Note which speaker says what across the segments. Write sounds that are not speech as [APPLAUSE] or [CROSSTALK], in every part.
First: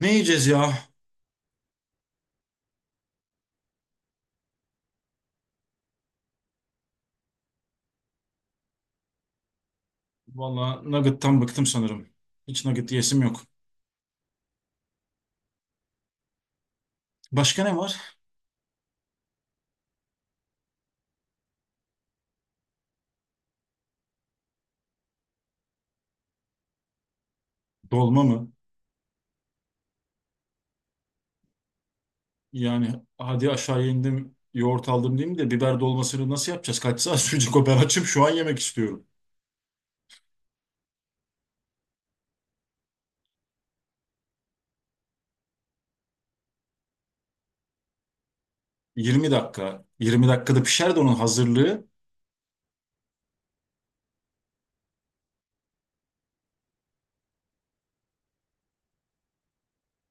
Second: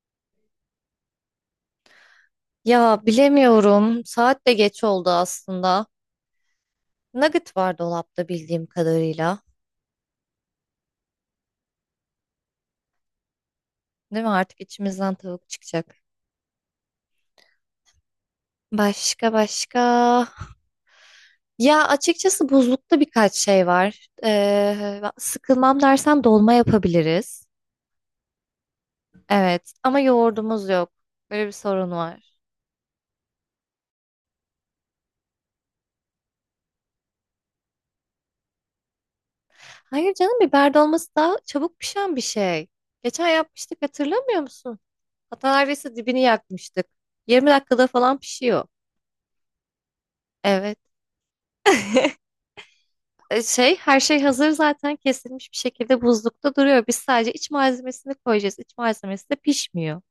Speaker 1: Ne yiyeceğiz ya?
Speaker 2: Ya bilemiyorum. Saat de geç oldu aslında. Nugget var dolapta bildiğim kadarıyla.
Speaker 1: Valla nugget'tan bıktım sanırım. Hiç nugget yiyesim yok.
Speaker 2: Değil mi? Artık içimizden tavuk çıkacak.
Speaker 1: Başka ne var?
Speaker 2: Başka başka. Ya açıkçası buzlukta birkaç şey var. Sıkılmam dersen dolma yapabiliriz.
Speaker 1: Dolma mı?
Speaker 2: Evet ama yoğurdumuz yok. Böyle bir sorun var.
Speaker 1: Yani hadi aşağı indim, yoğurt aldım diyeyim de biber dolmasını nasıl yapacağız? Kaç saat [LAUGHS] sürecek o? Ben açım şu an yemek istiyorum.
Speaker 2: Hayır canım biber dolması daha çabuk pişen bir şey. Geçen yapmıştık hatırlamıyor musun? Hatta neredeyse dibini yakmıştık. 20 dakikada falan pişiyor.
Speaker 1: 20 dakika. 20 dakikada
Speaker 2: Evet.
Speaker 1: pişer de onun hazırlığı.
Speaker 2: [LAUGHS] Her şey hazır zaten kesilmiş bir şekilde buzlukta duruyor. Biz sadece iç malzemesini koyacağız. İç malzemesi de pişmiyor.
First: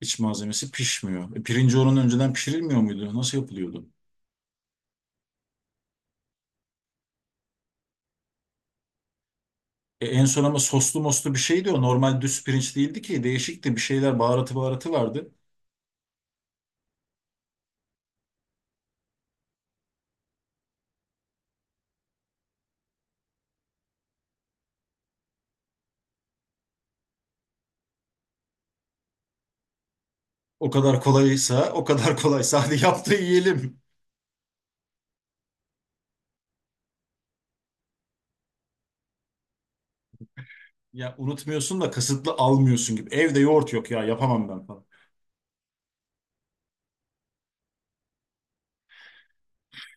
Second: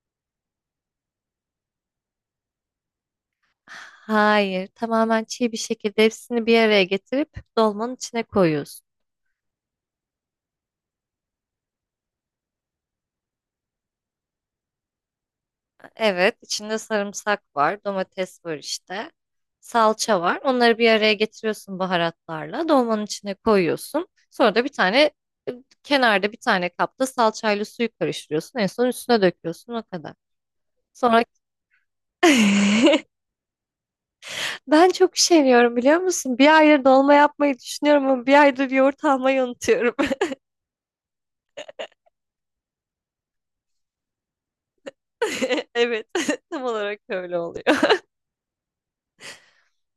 Speaker 1: İç malzemesi pişmiyor. Pirinci onun önceden pişirilmiyor muydu? Nasıl yapılıyordu?
Speaker 2: Hayır, tamamen çiğ bir şekilde hepsini bir araya getirip dolmanın içine koyuyorsun.
Speaker 1: En son ama soslu moslu bir şeydi o. Normal düz pirinç değildi ki. Değişikti. Bir şeyler baharatı vardı.
Speaker 2: Evet, içinde sarımsak var, domates var işte, salça var. Onları bir araya getiriyorsun baharatlarla, dolmanın içine koyuyorsun. Sonra da bir tane e, kenarda bir tane kapta salçayla suyu karıştırıyorsun. En son üstüne döküyorsun o kadar.
Speaker 1: O kadar
Speaker 2: Sonra
Speaker 1: kolaysa, o kadar kolaysa [LAUGHS] hadi yap da
Speaker 2: [LAUGHS]
Speaker 1: yiyelim.
Speaker 2: ben çok üşeniyorum biliyor musun? Bir aydır dolma yapmayı düşünüyorum ama bir aydır yoğurt almayı unutuyorum.
Speaker 1: Ya unutmuyorsun da kasıtlı almıyorsun gibi. Evde yoğurt yok ya yapamam ben falan.
Speaker 2: [LAUGHS] Evet, [LAUGHS] tam olarak öyle oluyor.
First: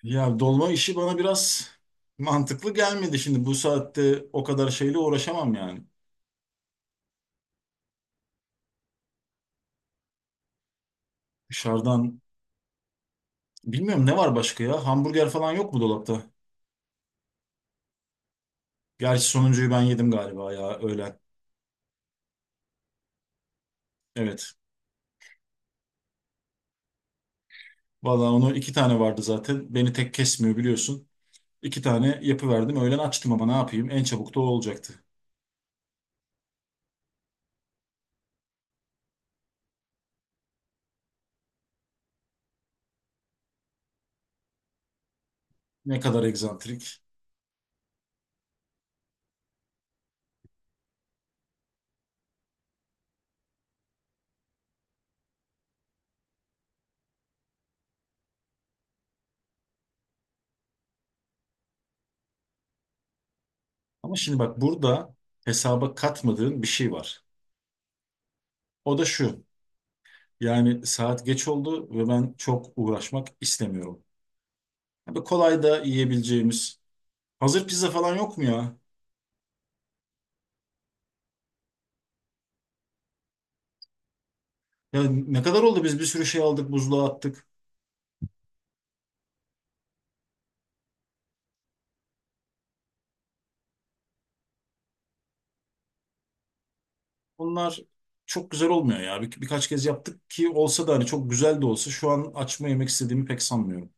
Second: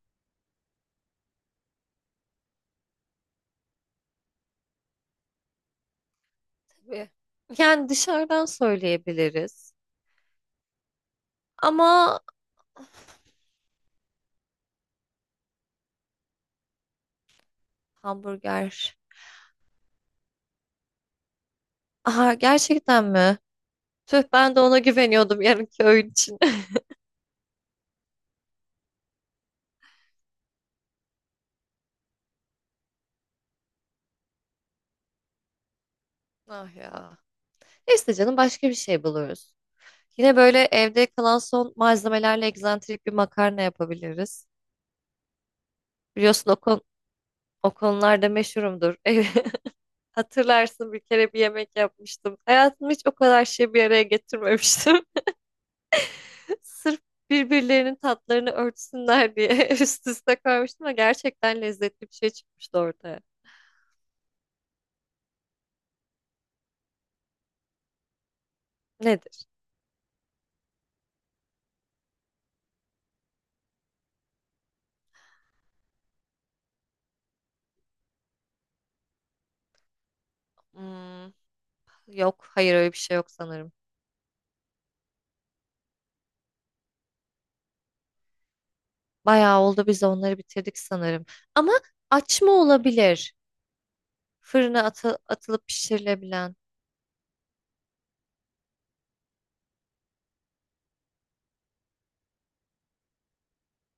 Speaker 1: Ya dolma işi bana biraz mantıklı gelmedi şimdi. Bu saatte o kadar şeyle uğraşamam yani.
Speaker 2: Tabii. Yani dışarıdan söyleyebiliriz. Ama
Speaker 1: Dışarıdan bilmiyorum ne var başka ya? Hamburger falan yok mu dolapta?
Speaker 2: hamburger.
Speaker 1: Gerçi sonuncuyu ben yedim galiba ya öğlen.
Speaker 2: Aha gerçekten mi? Tüh
Speaker 1: Evet.
Speaker 2: ben de ona güveniyordum yarınki öğün için. [LAUGHS]
Speaker 1: Valla onu iki tane vardı zaten. Beni tek kesmiyor biliyorsun. İki tane yapıverdim. Öğlen açtım ama ne yapayım? En çabuk da o olacaktı.
Speaker 2: Ah ya. Neyse canım başka bir şey buluruz. Yine böyle evde kalan son malzemelerle egzantrik bir makarna yapabiliriz.
Speaker 1: Ne kadar
Speaker 2: Biliyorsun o,
Speaker 1: egzantrik.
Speaker 2: o konularda meşhurumdur. [LAUGHS] Hatırlarsın bir kere bir yemek yapmıştım. Hayatımda hiç o kadar şey bir araya getirmemiştim. [LAUGHS] Sırf birbirlerinin tatlarını örtsünler diye [LAUGHS] üst üste koymuştum ve gerçekten lezzetli bir şey çıkmıştı ortaya.
Speaker 1: Ama şimdi bak burada hesaba katmadığın bir şey var. O da şu.
Speaker 2: Nedir?
Speaker 1: Yani saat geç oldu ve ben çok uğraşmak istemiyorum. Böyle kolay da yiyebileceğimiz. Hazır pizza falan yok mu ya?
Speaker 2: Hmm, Yok, hayır öyle bir şey yok sanırım.
Speaker 1: Ya ne kadar oldu biz bir sürü şey aldık, buzluğa attık.
Speaker 2: Bayağı oldu biz de onları bitirdik sanırım. Ama açma olabilir. Fırına atılıp pişirilebilen.
Speaker 1: Bunlar çok güzel olmuyor ya. Birkaç kez yaptık ki olsa da hani çok güzel de olsa şu an açma yemek istediğimi pek sanmıyorum.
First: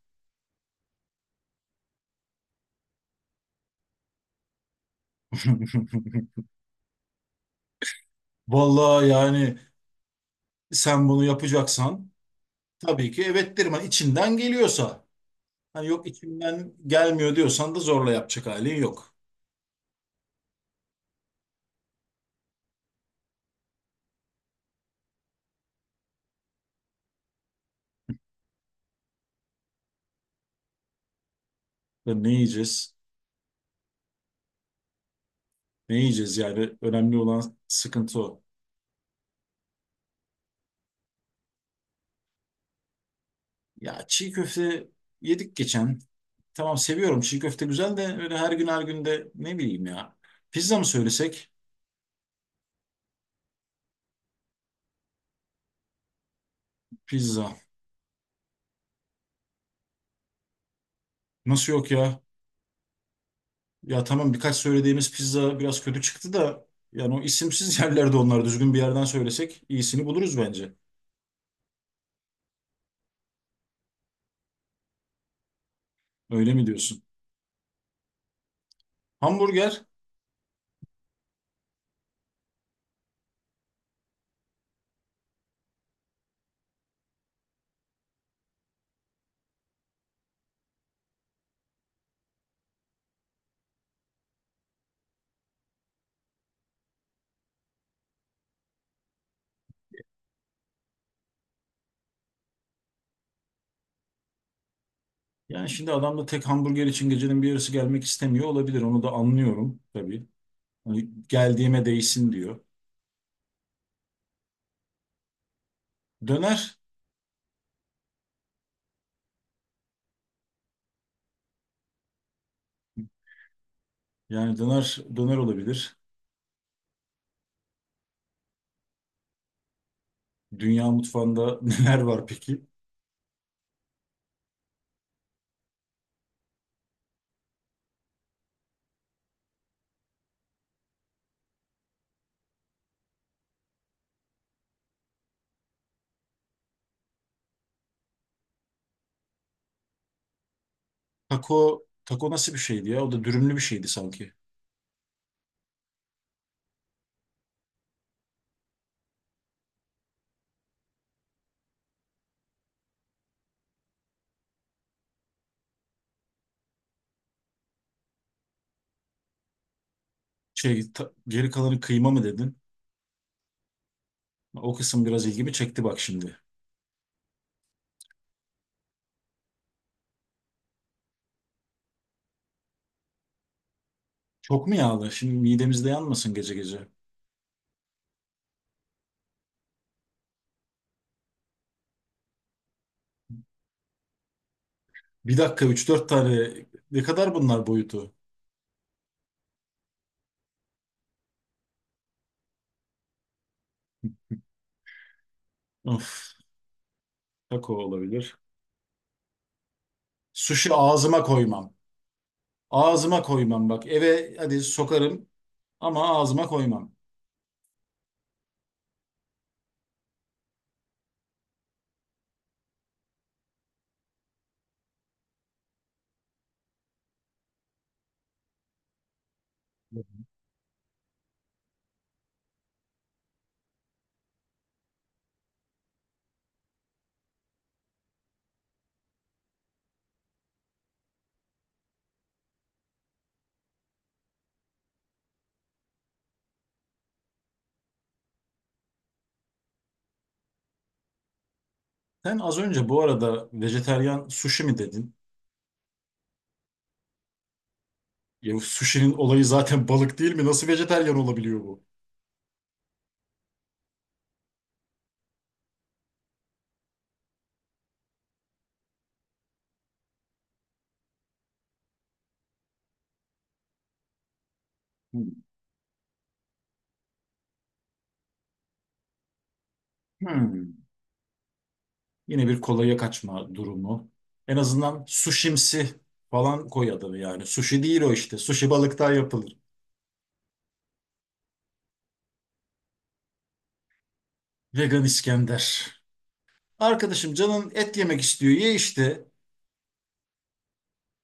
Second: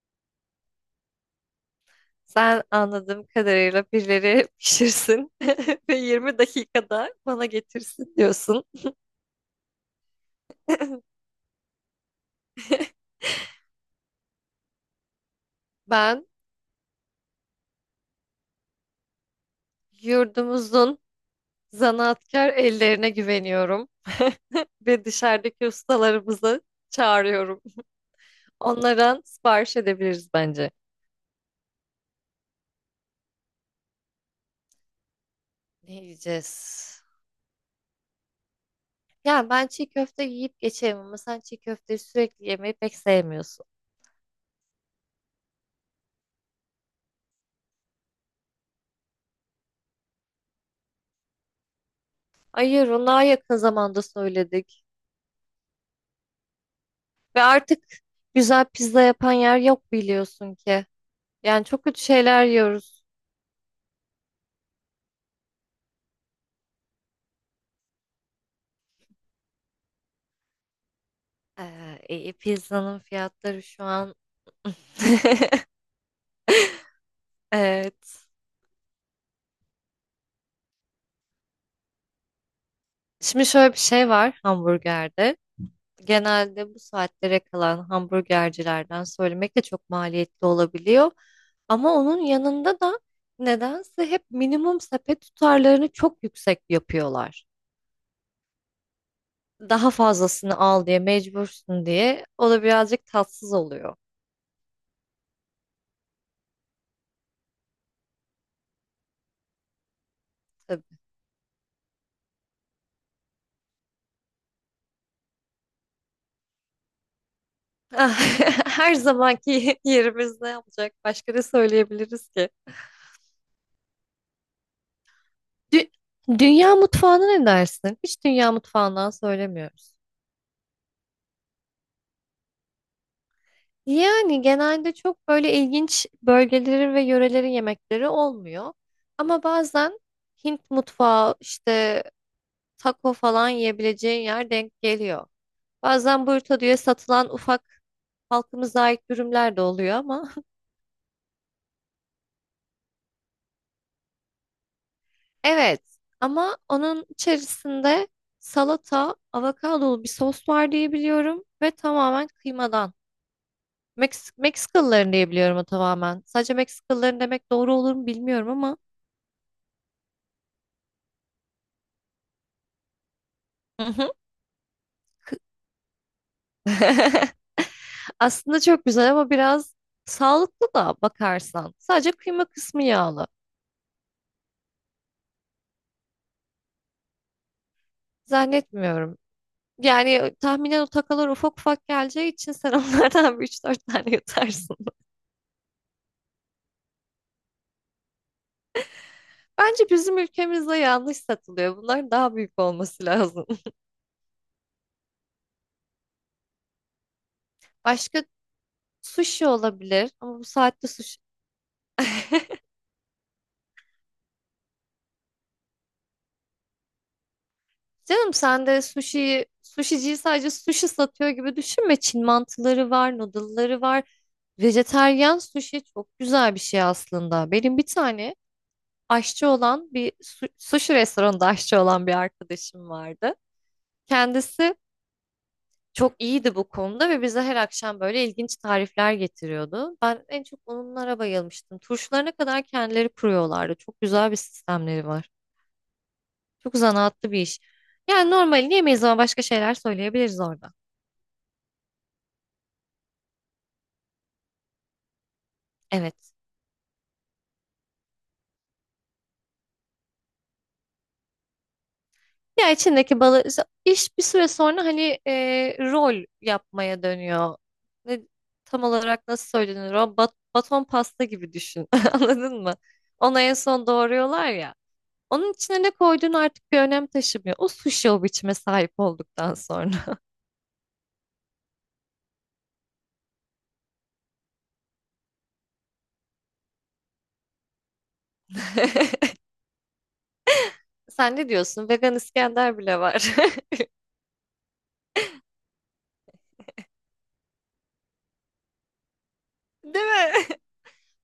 Speaker 2: Sen anladığım kadarıyla birileri [LAUGHS] pişirsin [LAUGHS] ve 20
Speaker 1: [LAUGHS]
Speaker 2: dakikada bana getirsin diyorsun.
Speaker 1: Vallahi yani sen
Speaker 2: [LAUGHS]
Speaker 1: bunu yapacaksan tabii ki evet derim. Hani içinden geliyorsa. Hani yok
Speaker 2: Ben
Speaker 1: içimden gelmiyor diyorsan da zorla yapacak halin yok.
Speaker 2: yurdumuzun zanaatkar ellerine güveniyorum [LAUGHS] ve dışarıdaki ustalarımızı çağırıyorum. Onlardan sipariş edebiliriz bence.
Speaker 1: Ya ne yiyeceğiz?
Speaker 2: Ne
Speaker 1: Ne yiyeceğiz yani
Speaker 2: yiyeceğiz?
Speaker 1: önemli olan sıkıntı o.
Speaker 2: Ya ben çiğ köfte yiyip geçeyim ama sen çiğ köfteyi sürekli yemeyi pek sevmiyorsun.
Speaker 1: Ya çiğ köfte yedik geçen. Tamam seviyorum çiğ köfte güzel de öyle her gün her gün de ne bileyim ya. Pizza mı söylesek?
Speaker 2: Hayır, ona yakın zamanda söyledik. Ve
Speaker 1: Pizza.
Speaker 2: artık güzel pizza yapan yer yok biliyorsun ki. Yani
Speaker 1: Nasıl
Speaker 2: çok
Speaker 1: yok
Speaker 2: kötü
Speaker 1: ya?
Speaker 2: şeyler yiyoruz.
Speaker 1: Ya tamam birkaç söylediğimiz pizza biraz kötü çıktı da yani o isimsiz [LAUGHS] yerlerde onlar düzgün bir yerden söylesek iyisini buluruz bence.
Speaker 2: İyi, pizzanın fiyatları şu an [LAUGHS]
Speaker 1: Öyle mi diyorsun?
Speaker 2: evet.
Speaker 1: Hamburger
Speaker 2: Şimdi şöyle bir şey var hamburgerde. Genelde bu saatlere kalan hamburgercilerden söylemek de çok maliyetli olabiliyor. Ama onun yanında da nedense hep minimum sepet tutarlarını çok yüksek yapıyorlar. Daha fazlasını al diye mecbursun diye o da birazcık tatsız oluyor.
Speaker 1: yani şimdi adam da tek hamburger için gecenin bir yarısı gelmek istemiyor olabilir. Onu da anlıyorum tabii.
Speaker 2: Tabii.
Speaker 1: Hani geldiğime değsin diyor. Döner
Speaker 2: Ah, [LAUGHS] her zamanki yerimiz ne yapacak? Başka ne söyleyebiliriz ki?
Speaker 1: yani döner
Speaker 2: Dü-
Speaker 1: olabilir.
Speaker 2: Dünya mutfağına ne dersin? Hiç dünya mutfağından söylemiyoruz.
Speaker 1: Dünya mutfağında [LAUGHS] neler var peki?
Speaker 2: Yani genelde çok böyle ilginç bölgelerin ve yörelerin yemekleri olmuyor. Ama bazen Hint mutfağı işte taco falan yiyebileceğin yer denk geliyor. Bazen burrito diye satılan ufak halkımıza ait dürümler de oluyor ama. [LAUGHS]
Speaker 1: Taco nasıl bir şeydi ya? O da dürümlü bir şeydi sanki.
Speaker 2: Evet ama onun içerisinde salata, avokadolu bir sos var diye biliyorum ve tamamen kıymadan. Meksikalıların diye biliyorum o tamamen. Sadece Meksikalıların demek doğru olur mu bilmiyorum ama.
Speaker 1: Geri kalanı kıyma mı dedin?
Speaker 2: Hı hı.
Speaker 1: O kısım biraz ilgimi çekti bak şimdi.
Speaker 2: [LAUGHS] Aslında çok güzel ama biraz sağlıklı da bakarsan. Sadece kıyma kısmı yağlı.
Speaker 1: Çok mu yağlı? Şimdi midemizde yanmasın gece gece.
Speaker 2: Zannetmiyorum. Yani tahminen o takalar ufak ufak geleceği için sen [LAUGHS] onlardan bir üç dört tane yutarsın.
Speaker 1: Bir dakika üç dört tane ne kadar bunlar boyutu?
Speaker 2: Bence bizim ülkemizde yanlış satılıyor. Bunlar daha büyük olması lazım.
Speaker 1: Of, taco
Speaker 2: [LAUGHS] Başka
Speaker 1: olabilir.
Speaker 2: sushi olabilir ama bu
Speaker 1: Sushi
Speaker 2: saatte sushi.
Speaker 1: ağzıma koymam. Ağzıma koymam bak. Eve hadi sokarım ama ağzıma koymam.
Speaker 2: Canım sen de sushi'yi, sushiciyi sadece sushi satıyor gibi düşünme. Çin mantıları var, noodle'ları var. Vejeteryan sushi çok güzel bir şey aslında. Benim bir tane aşçı olan bir sushi restoranında aşçı olan bir arkadaşım vardı. Kendisi çok iyiydi bu konuda ve bize her akşam böyle ilginç tarifler getiriyordu. Ben en çok onlara bayılmıştım. Turşularına kadar kendileri kuruyorlardı. Çok güzel bir sistemleri var. Çok zanaatlı bir iş. Yani normalini yemeyiz ama başka şeyler söyleyebiliriz orada.
Speaker 1: Sen az önce bu arada vejeteryan sushi mi dedin?
Speaker 2: Evet.
Speaker 1: Ya sushi'nin olayı zaten [LAUGHS] balık değil mi? Nasıl vejeteryan olabiliyor bu?
Speaker 2: Ya içindeki balı iş bir süre sonra hani rol yapmaya dönüyor. Ne, tam olarak nasıl söylenir o? Baton pasta gibi düşün. [LAUGHS] Anladın mı? Ona en son doğruyorlar ya.
Speaker 1: Hmm.
Speaker 2: Onun içine ne koyduğun artık bir önem taşımıyor. O sushi o biçime sahip olduktan sonra.
Speaker 1: Hmm. Yine bir kolaya kaçma durumu. En azından sushimsi falan koy adını yani. Sushi değil o işte. Sushi balıktan
Speaker 2: [LAUGHS]
Speaker 1: yapılır.
Speaker 2: Sen ne diyorsun? Vegan İskender bile var.
Speaker 1: Vegan İskender. Arkadaşım canın et yemek istiyor. Ye işte.
Speaker 2: [LAUGHS] Değil mi?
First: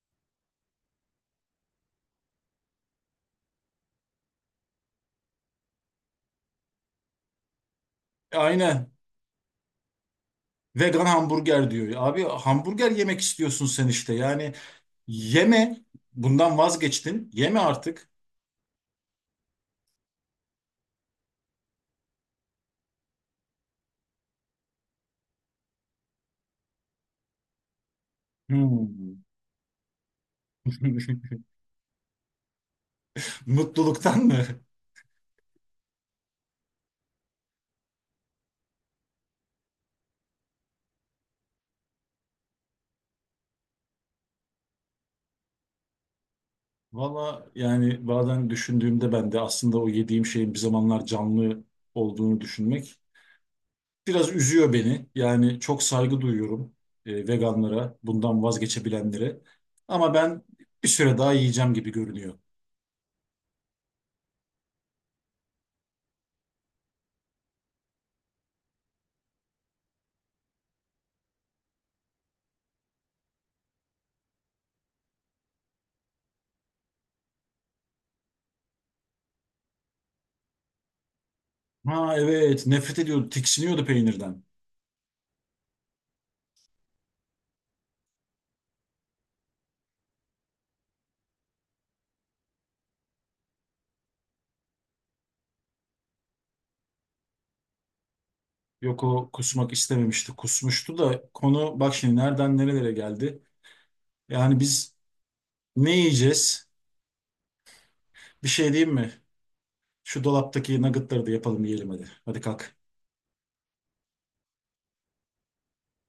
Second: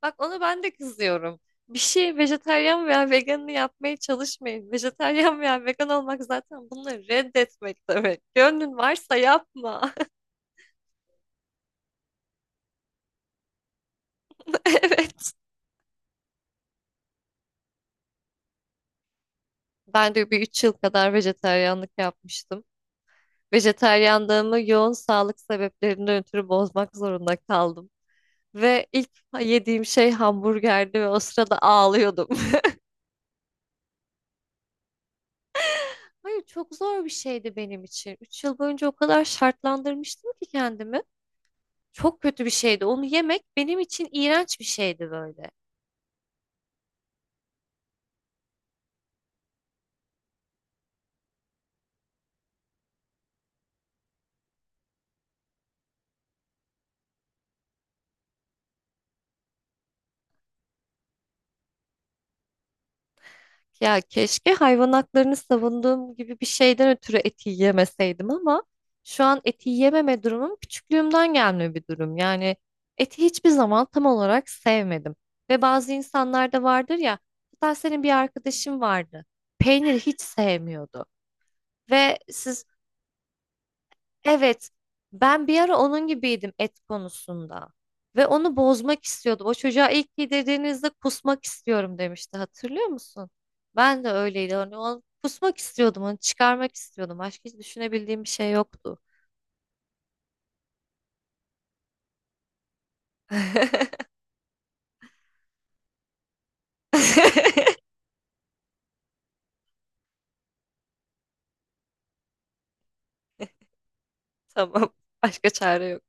Speaker 2: Bak ona ben de kızıyorum. Bir şey vejetaryen veya veganını yapmaya çalışmayın. Vejetaryen veya vegan olmak zaten bunları reddetmek demek. Gönlün
Speaker 1: Aynen.
Speaker 2: varsa yapma.
Speaker 1: Vegan hamburger diyor. Abi hamburger yemek istiyorsun sen işte. Yani
Speaker 2: [LAUGHS] Evet.
Speaker 1: yeme. Bundan vazgeçtin. Yeme artık.
Speaker 2: Ben de bir 3 yıl kadar vejetaryenlik yapmıştım. Vejetaryenliğimi yoğun sağlık sebeplerinden ötürü bozmak zorunda kaldım. Ve ilk
Speaker 1: Hmm.
Speaker 2: yediğim şey hamburgerdi ve o
Speaker 1: [LAUGHS]
Speaker 2: sırada ağlıyordum. [LAUGHS]
Speaker 1: Mutluluktan mı?
Speaker 2: Hayır çok zor bir şeydi benim için. 3 yıl boyunca o kadar şartlandırmıştım ki kendimi. Çok kötü bir şeydi. Onu yemek benim için iğrenç bir şeydi böyle.
Speaker 1: Valla yani bazen düşündüğümde ben de aslında o yediğim şeyin bir zamanlar canlı olduğunu düşünmek biraz üzüyor beni. Yani çok saygı duyuyorum veganlara, bundan vazgeçebilenlere. Ama ben bir süre daha yiyeceğim gibi görünüyor.
Speaker 2: Ya keşke hayvan haklarını savunduğum gibi bir şeyden ötürü eti yemeseydim ama şu an eti yememe durumum küçüklüğümden gelme bir durum. Yani eti hiçbir zaman tam olarak sevmedim. Ve bazı insanlar da vardır ya, hatta senin bir arkadaşın vardı. Peyniri hiç sevmiyordu.
Speaker 1: Ha
Speaker 2: Ve siz
Speaker 1: evet, nefret ediyordu, tiksiniyordu peynirden.
Speaker 2: evet, ben bir ara onun gibiydim et konusunda. Ve onu bozmak istiyordum. O çocuğa ilk yedirdiğinizde kusmak istiyorum demişti. Hatırlıyor musun? Ben de öyleydi. Hani onu kusmak istiyordum, onu çıkarmak istiyordum. Başka hiç düşünebildiğim bir şey yoktu.
Speaker 1: Yok o kusmak istememişti, kusmuştu da konu bak şimdi nereden nerelere geldi.
Speaker 2: [LAUGHS]
Speaker 1: Yani biz ne yiyeceğiz? Bir şey diyeyim mi? Şu dolaptaki nuggetları da yapalım yiyelim hadi. Hadi kalk.
Speaker 2: Tamam, başka çare yok.